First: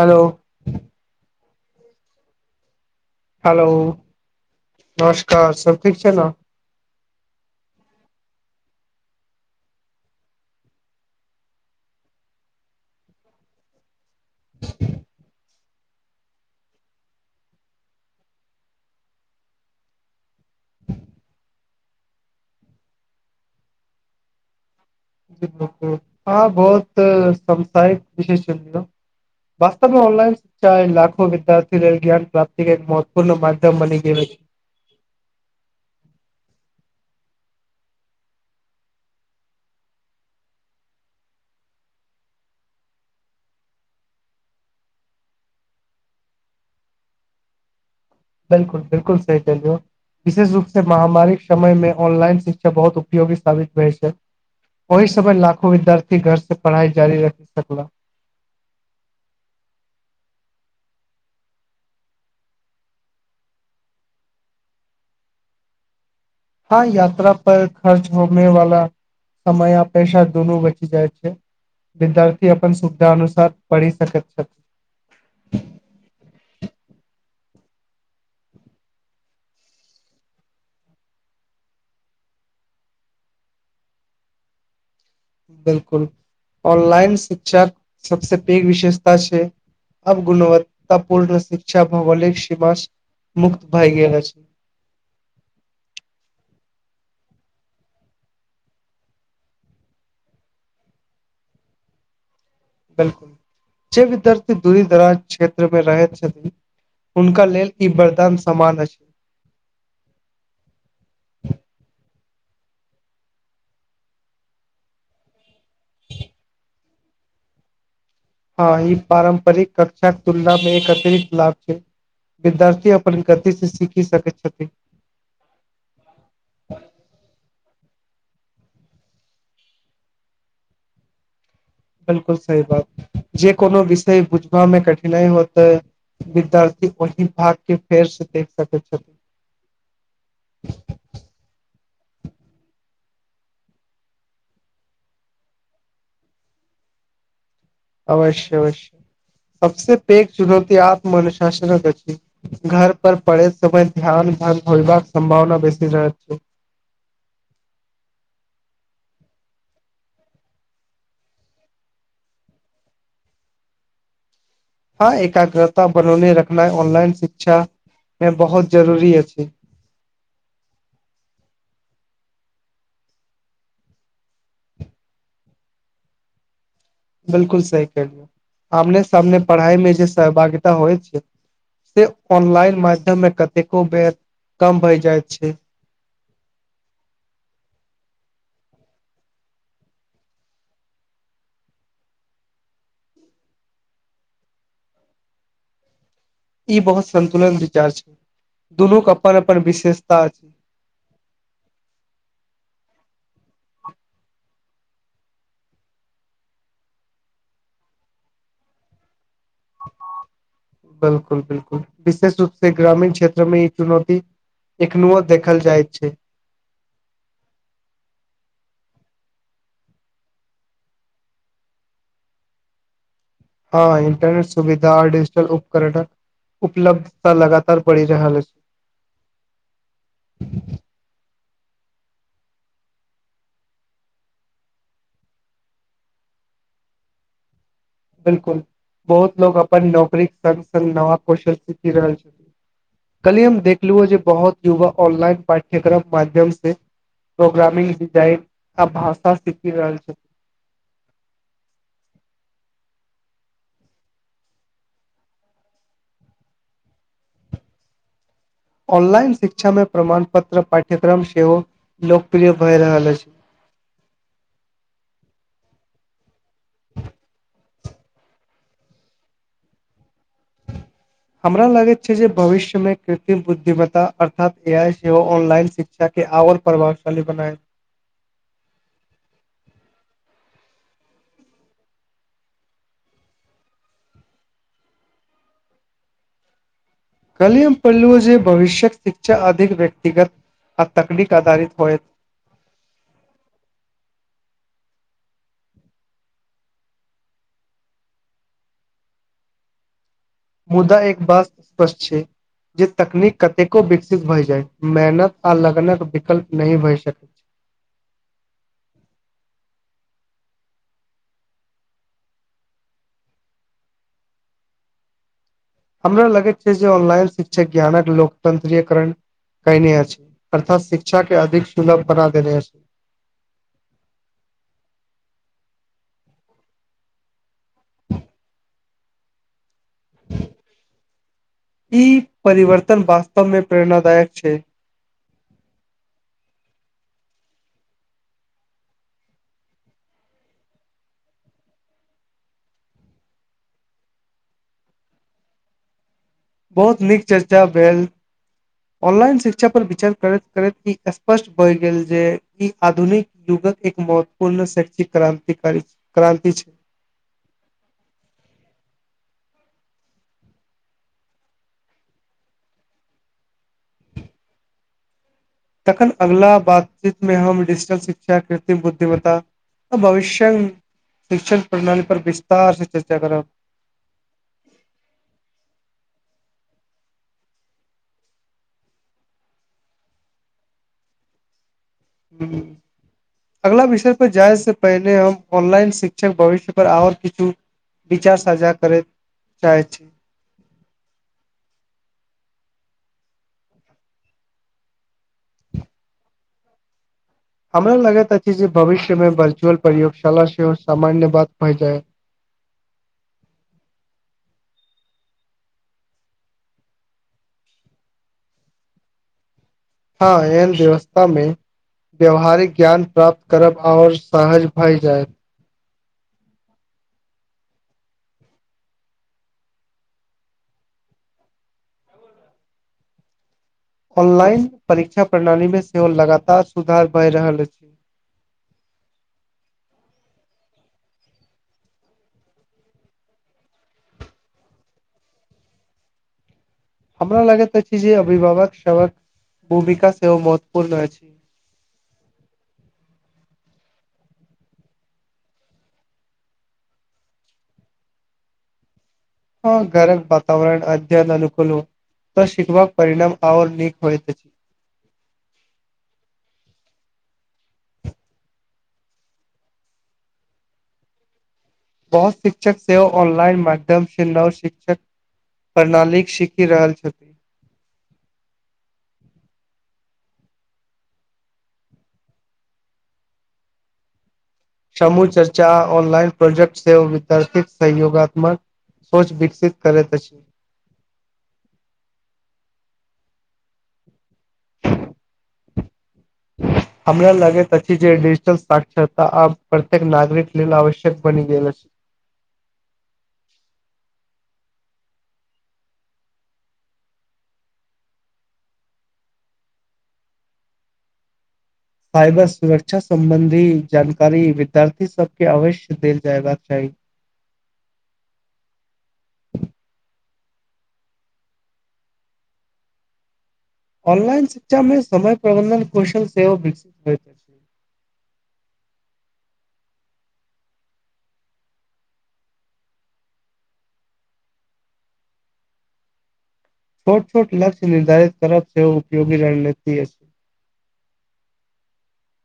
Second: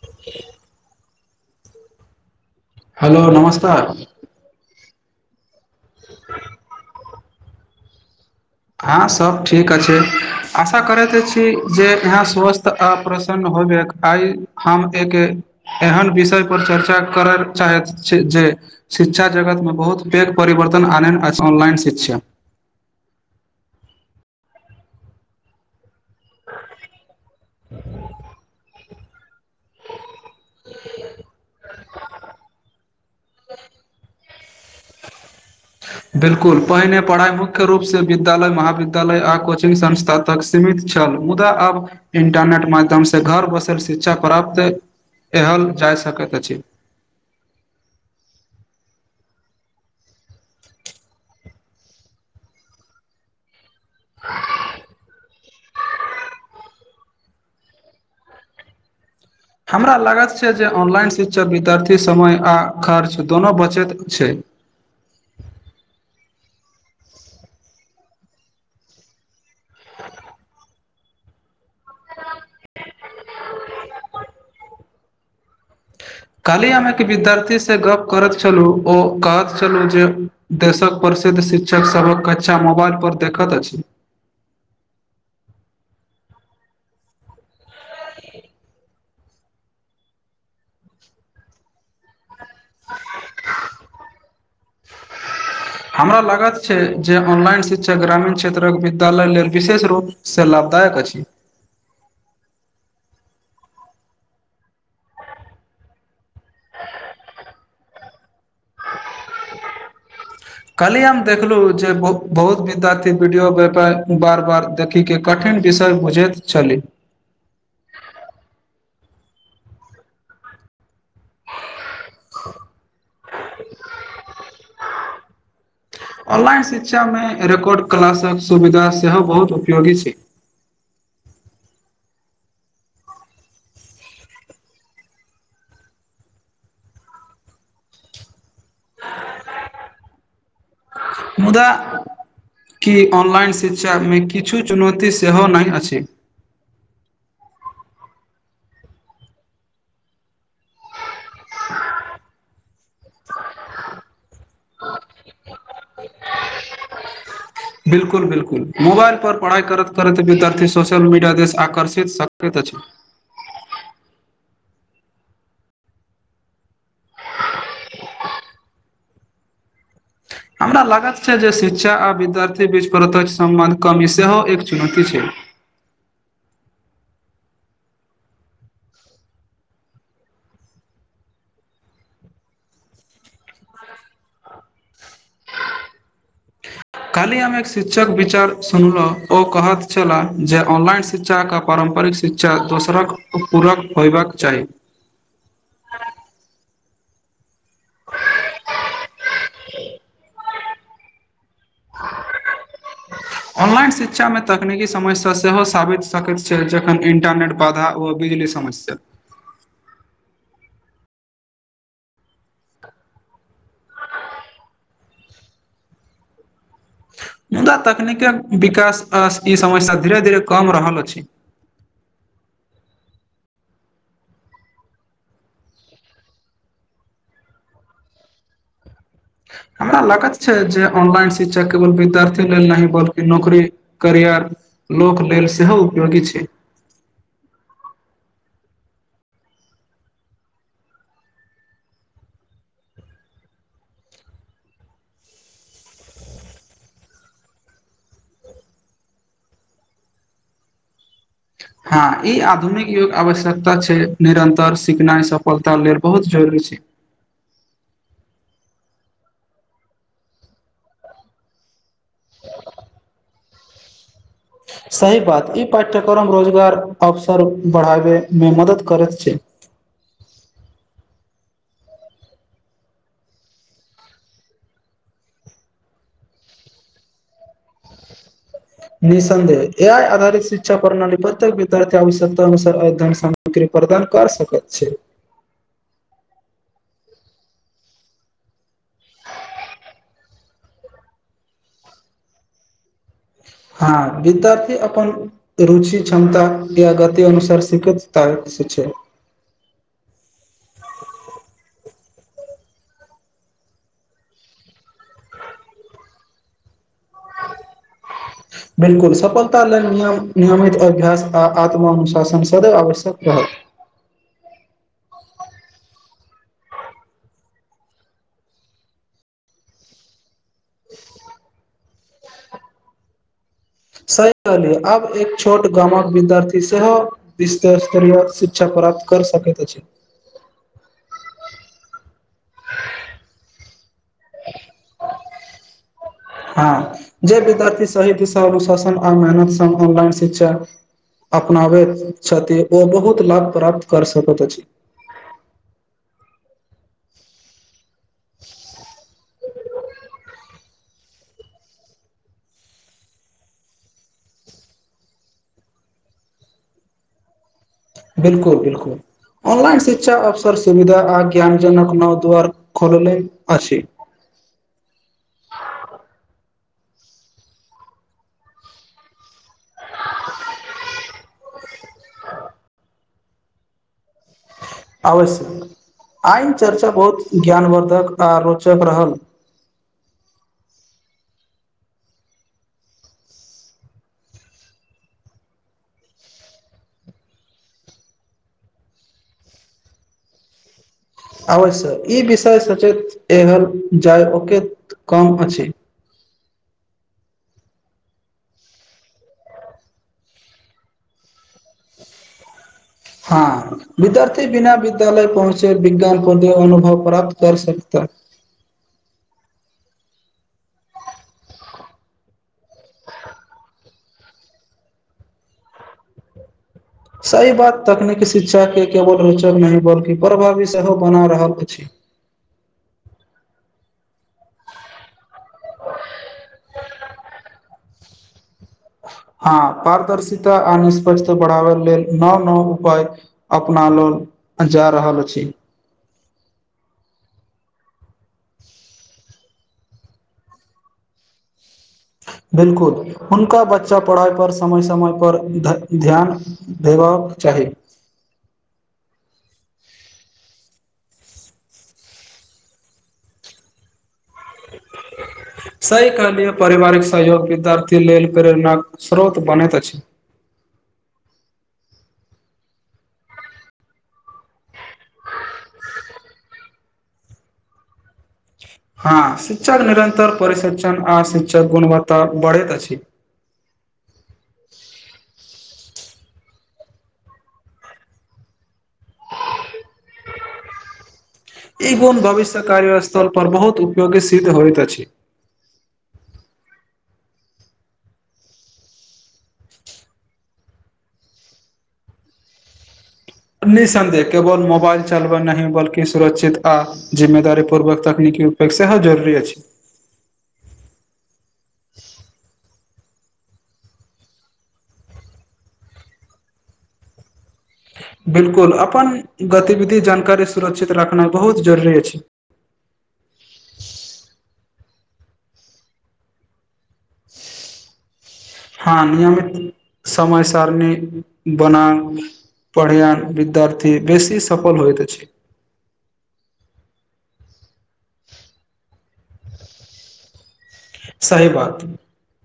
Hello hello नमस्कार सब ठीक छै ने हँ सब ठीक अछि आशा करैत छी जे यहाँ स्वस्थ ऑपरेशन होबेके आइ हम एक एहन विषय पर चर्चा करय चाहैत छी जे शिक्षा जगत में बहुत पैघ परिवर्तन आन अछि ऑनलाइन शिक्षा [inaudible] हँ बहुत समसायिक विशेष वास्तव में ऑलाइन चाहेलाखो विद्यार्थी रहय ज्ञान प्राप्तिके महत्वपूर्ण माध्यम बनि ग ह बिलकुल पहिने पढ़ाइ मुख्य रूपसँ विद्यालय महाविद्यालय आ कोचिङ्ग संस्था तक सीमित छल मुदा आब इंटरनेट माध्यम से घर बसल शिक्षा प्राप्त एहल जा सकैत अछि बिलकुल बिल्कल सही कहिलियौ विशेष रूप से महामारी के समय में ऑनलाइन शिक्षा बहुत उप उपयोगी साबित भेल छै ओहि समय लाखो विद्यार्थी घर से पढ़ाई जारी रखी सकला हमरा लागत छै जे ऑनलाइन शिक्षक विद्यार्थी समय आ खर्च दुनो बचैत छै हँ यात्रा पर खर्च होने वला समय आ पेशा दुनू बचि जाइत छै विद्यार्थी अपन सुविधा अनुसार पढ़ि सकैत छथि कालही हम एक विद्यार्थी से गप करैत छलु ओ कहैत छलु जे देशक प्रसिद्ध शिक्षक सभक कक्षा मोबाइलपर देखत अछि बिल्कुल ऑनलाइन शिक्षा सबसे पेघ विशेषता छय ब गुणवत्त पूर्ण शिक्षा भौगोलिक सीमा मुक्त भय गेल छी हमरा लागत छय जे ऑनलाइन शिक्षा ग्रामीण क्षेत्रक विद्यालय लेल विशेष रूपसँ लाभदायक अछि बिल्कुल जे विद्यार्थी दूरी दराज क्षेत्र में रहै छथिन हुनका लेल ई वरदान समान अछि कहली हम देखलु जे बहुत विद्यार्थी वीडियो बार बार देखिक के कठिन विषय बुझैत छली हँ ई पारम्परिक कक्षा के तुलना में एक अतिरिक्त लाभ छय विद्यार्थी अपन गतिसँ सीखि सकैत छथि ऑनलाइन शिक्षा में रेकॉर्ड क्लासक सुविधा सेहो बहुत उपयोगी छै बिलकुल सही बात जे कोनो विषय बुझबा में कठिनाइ होतै विद्यार्थी वही भाग के फेर से देख सकै छथि मुदा की ऑनलाइन शिक्षा में किछु चुनौती सेहो नहि अछि अवश्य अवश्य सबस पैघ चुनौती आत्मनुशासन छै घर पर पड़े समय ध्यान भंग होयबाक सम्भावना बेसी रहै छै बिल्कुल बिल्कुल मोबाइल पर पढ़ाई करैत करैत विद्यार्थी सोशल मीडिया देश आकर्षित सकैत अछि हँ एकाग्रता बनौने रखनाइ ऑनलाइन शिक्षा में बहुत जरूरी अछि [inaudible] हमरा लागत छै जे शिक्षा आ विद्यार्थी बीच प्रत्यक्ष सम्बन्ध कमी सेहो एक चुनौती छै बिल्कुल सही कहलियौ आमने सामने पढ़ाइ मे जे सहभागिता होइत छै से ऑनलाइन माध्यम मे कतेको बेर कम भय जाइत छै [inaudible] काल्हि हम एक शिक्षक विचार सुनलौं ओ कहत छलाह जे ऑनलाइन शिक्षा के पारम्परिक शिक्षा दोसरक पूरक होयबाक चाही ई बहुत संन्तुलन विचार छै दुनूक अपन अपन विशेषता [inaudible] ऑनलाइन शिक्षा मे तकनीकी समस्या सेहो साबित सकैत छै जखन इंटरनेट बाधा व बिजली समस्या बिल्कुल बिल्कुल विशेष रूप से ग्रामीण क्षेत्रमे ई चुनौती एखनूओ देखल जाइत छै मुदा तकनीकेक विकास आ ई समस्या धीरे धीरे कम रहल अछि हँ इंटरनेट सुविधा आ डिजिटल उपकरणक उपलब्धता लगातार बढ़ि रहल अछि हमरा लागत छै जे ऑनलाइन शिक्षा केवल विद्यार्थी लेल नहि बल्कि नौकरी करियर लोक लेल सेहो उपयोगी छै बिल्कुल बहुत लोग अपन नौकरीक संग संग नवा कौशल सीखि रहल छथि कल्हि हम देखलुं अ जे बहुत युवा ऑनलाइन पाठ्यक्रम माध्यम से प्रोग्रामिंग डिजाइन आ भाषा सीखि रहल छथि हँ ई आधुनिक युग आवश्यकता छै निरन्तर सिखनाइ सफलता लेल बहुत जरुरी छै ऑनलाइन शिक्षा मे प्रमाण पत्र पाठ्यक्रम सेहो लोकप्रिय भए रहल अछि सही बात ई पाठ्यक्रम रोजगार अवसर बढ़ाबैमे मदद करैत छै। हमरा लागैत छै जे भविष्य मे कृत्रिम बुद्धिमत्ता अर्थात ए आइ सेहो ऑनलाइन शिक्षा शिक्षा के आओर प्रभावशाली बनायब। निःसन्देह ए आइ आधारित शिक्षा प्रणाली प्रत्येक विद्यार्थी आवश्यकता अनुसार अध्ययन साम ग्री प्रदान कर सकैत छै। काल्हि हम पहिलु अ जे भविष्यक शिक्षा अधिक व्यक्तिगत आ तकनीक आधारित होयत। हँ विद्यार्थी अपन रुचि क्षमता या गति अनुसार सिखैत [unintelligible] ता छै मुदा एक बात स्पष्ट छै जे तकनीक कतेको विकसित भय जाय मेहनत आ लगनक विकल्प नहि होय सकत। [inaudible] बिल्कुल सफलता लेल नियम नियमित अभ्यास आ आत्मानुशासन सदैव आवश्यक रहत। हमरा लगैत छै जे ऑनलाइन शिक्षक ज्ञानक लोकतंत्रीय करण कयने अछि। अर्थात शिक्षा के अधिक सुलभ बना देने अछि। सही कहलिय आब एक छोट गामक विद्यार्थी सेहो इस तरह से पर्याप्त शिक्षा प्राप्त कर सकैत अछि। ई परिवर्तन वास्तव मे प्रेरणादायक छै। [inaudible] हँ जे विद्यार्थी सही दिशा अनुशासन आ मेहनत संग ऑनलाइन शिक्षा अपनाबैत छथि ओ बहुत लाभ प्राप्त कर सकैत अछि। बहुत नीक चर्चा भेल ऑनलाइन शिक्षा पर विचार करैत। करैत ई स्पष्ट बए गेल जे ई आधुनिक युगक एक महत्वपूर्ण शैक्षिक क्रांतिकारी छय क्रान्ति छय बिल्कुल बिल्कुल ऑनलाइन शिक्षा अवसर सुविधा आ ज्ञान जनक नव द्वार खोलले अछि तखन अगला बातचीत में हम डिजिटल शिक्षा कृत्रिम बुद्धिमता भविष्यण शिक्षण प्रणाली पर विस्तार से चर्चा करब आवश्यक आइन चर्चा बहुत ज्ञानवर्द्धक आ रोचक रहल हूँ अगला विषय पर जाय से पहिने हम ऑनलाइन शिक्षक भविष्य पर ओर किछु विचार साझा करैत चाहै छी अवश्य ई विषय सचेत एहर जाय ओके कम अछि हमरा लगैत अछि जे भविष्य में वर्चुअल प्रयोगशाला सेहो सामान्य बात भए जाय हँ विद्यार्थी बिना विद्यालय पहुँचे विज्ञान को अनुभव प्राप्त कर सकते हँ एहन व्यवस्था में व्याववहारिक ज्ञान प्राप्त करब आओर सहज भए जाय सही बात तकनीकी शिक्षा के केवल रोचक नहि बल्कि प्रभावी सेहो बना रहल अछि ऑनलाइन परीक्षा प्रणाली में सेहो लगातार सुधार भए रहल अछि हँ पारदर्शिता आ निष्पषता बढ़ावै लेल नौव नौव उपाय अपना लोल जा रहल अछि हमरा लगैत अछि जे अभिभावक भूमिका सेहो महत्वपूर्ण अछि बिल्कुल हुनका बच्चा पढ़ाइ पर समय समय पर ध्यान भेबाक चाही हँ घरक वातावरण अध्ययन अनुकूल हो तऽ शिकबाक परिणाम आओर नीक होइ सही कहलियै पारिवारिक सहयोग विद्यार्थी लेल प्रेरणा स्रोत बनैत अछि बहोत शिक्षक सेहो ऑनलाइन माध्यम से नव शिक्षक प्रणाली सीखि रहल छथ हँ शिक्षक निरंतर परिशिक्षण आ शिक्षक गुणवत्ता बढ़ैत अछि समूह चर्चा ऑनलाइन प्रोजेक्ट से विद्यार्थी सहयोगात्मक सोच विकसित करैत अछि ई गुण भविष्य कार्य स्थल पर बहुत उपयोगी सिद्ध होइत अछि ह [inaudible] हमरा लागैत अछि जे डजिटल साक्षरता आब प्रत्येक नागरिक लेल आवश्यक बनि गेल निःसन्देह केवल मोबाइल चलब नहि बल्कि सुरक्षित आ जिम्मेदारी पूर्वक तकनीकी उपेक्षा ह जरुरी अछि साइबर सुरक्षा सम्बंधी जानकारी विद्यार्थी सब के अवश्य देल जयबाक चाही बिलकुल अपन गतिविधि जानकारी सुरक्षित रखनाइ बहुत जरुरी अछि ऑनलाइन शिक्षा में समय प्रबन्धन कौशल सेहो विकसित होइत अछि हाँ नियमित समय सारणी बना पडआन विद्यार्थी बेसी सफल होइत अछि छोट छोट लक्ष्य ले दाउ सेहो उपयोगी रणनीति अछि सही बात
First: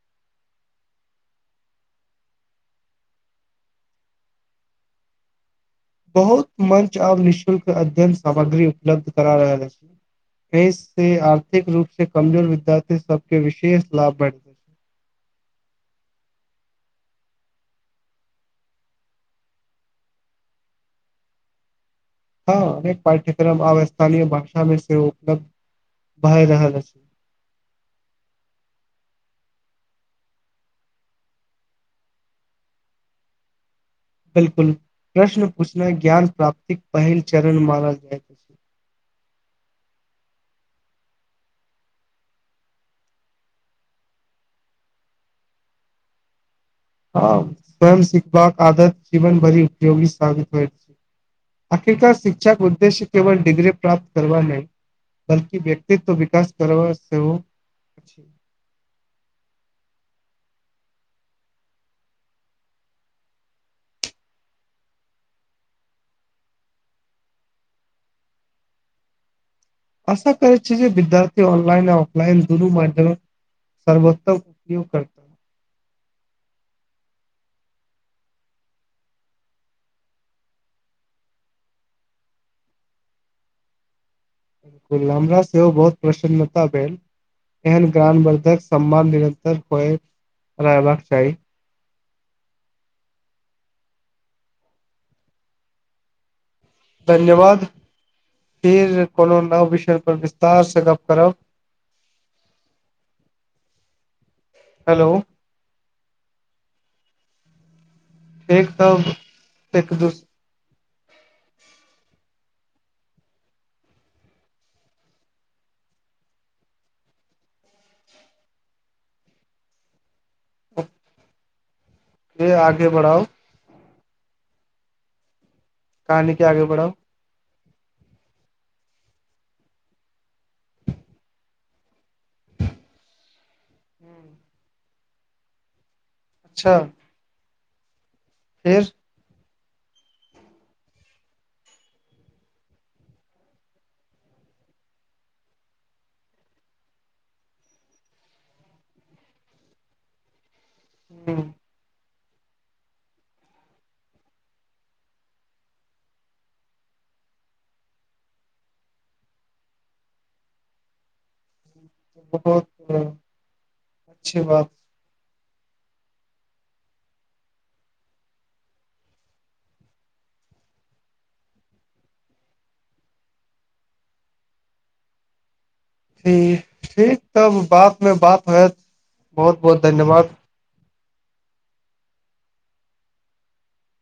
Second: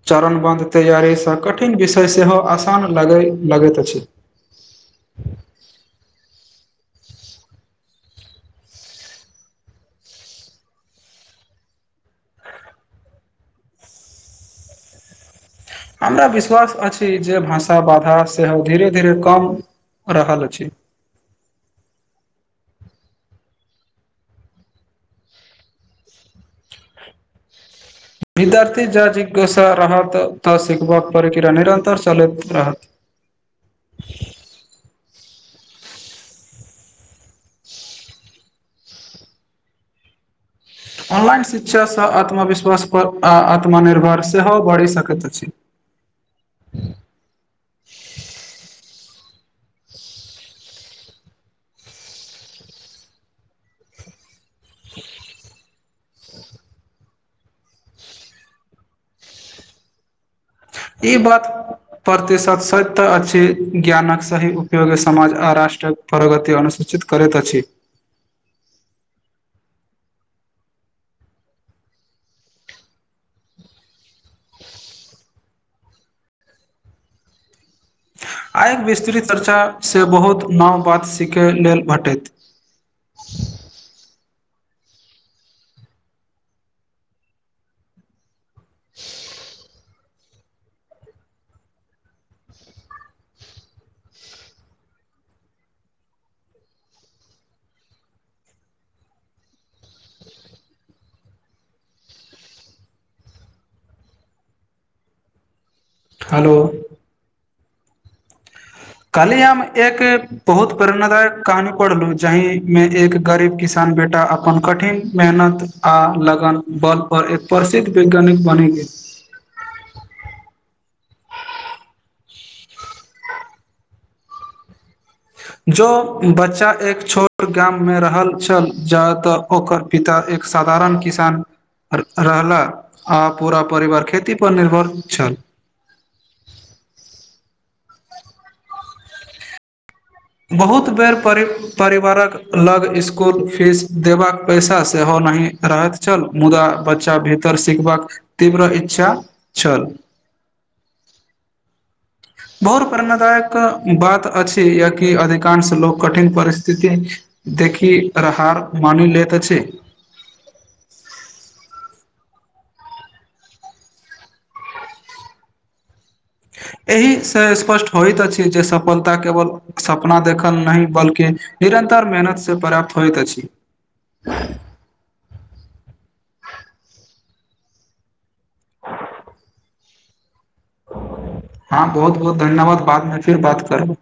चरण बंध तैयारी स कठिन विषय सेहो आसान लगै लगैत अछि बहुत मंच ओर निःशुल्क अध्ययन सामग्री उपलब्ध करा रहल अछि बेस के आर्थिक रूप से कमजोर विद्यार्थी सब के विशेष लाभ भेट हमरा विश्वास अछि जे भाषा बाधा सेहो धीरे धीरे कम रहल अछि हँ अनेक पाठ्यक्रम आब स्थानीय भाषा मे सेहो उपलब्ध भए रहल अछि विद्यार्थी जा जिज्ञासा रहत त सिखबाक प्रक्रिया निरन्तर चलैत रहत [inaudible] बिलकुल प्रश्न पूछनाइ ज्ञान प्राप्तिक पहिल चरण मानल जाय ऑनलाइन शिक्षास आत्मविश्वासपर आ आत्मनिभर सेहो बढ़ि सकैत अछि आ स्वयं सिखबाक आदत जीवन भरी उपयोगी साबित होइ आखिरकार शिक्षाक उद्देश्य केवल डिग्री प्राप्त करबा नेइ बलकि व्यक्तित्व विकास कर बा सेहो ई बात प्रतिशत सत तऽ अछि ज्ञानक सही उपयोग समाज आ राष्ट्रक प्रगती अनुसूचित करैत अछि आशा करै छी जे विद्यार्थी ऑनलाइन ऑफलाइन दुनू माध्यम सर्वोत्तम उपयोग करत आय विस्तृत चर्चा से बहुत नाव बात सीखय लेल भेटैत गुलनमरा सेहो बहुत प्रसन्नता भेल एहन ज्ञानवर्धक सम्मान निरन्तर पेर परेबाक चाही धन्यवाद फिर कोनो नव विषय पर विस्तार से गप करब हेलो हेलो एक तब कहली हम हम एक बहुत प्रेरणादायक कहानी पढ़लू जाहि में एक गरीब किसान बेटा अपन कठिन मेहनत आ लगन बल पर एक प्रसिद्ध वैज्ञानिक बनि गेल ह य आगे बढ़ाओ जो कहानी के आगे बच्चा बढ़ाउ एक छोट ओ गाम में रहल छल जा तऽ ओकर पिता एक साधारण किसान रहला आ आ पूरा परिवार खेती पर निर्भर छल अच्छा फेर बहुत बेर परि परिवारक लग इसकुल फीस देबाक पैसा सेहो नहि रहैत छल मुदा बच्चा भीतर सिखबाक तीव्र इच्छा छल हँ बहुत प्रेरणादायक बात अछि य की अधिकांश लोको कठिन परिस्थिति देखि र हार मानि लेत अछि बहुत [inaudible] अच्छी बात एहि से स्पष्ट होइत अछि जे सफलता केवल सपना देखल नहि बल्कि निरन्तर मेहनत से पर्याप्त होइत अछि ठी ठीक तब बाद मे बात हैत बहुत बहुत धन्यवाद हँ बहुत बहुत धन्यवाद बादमे फिर बात करब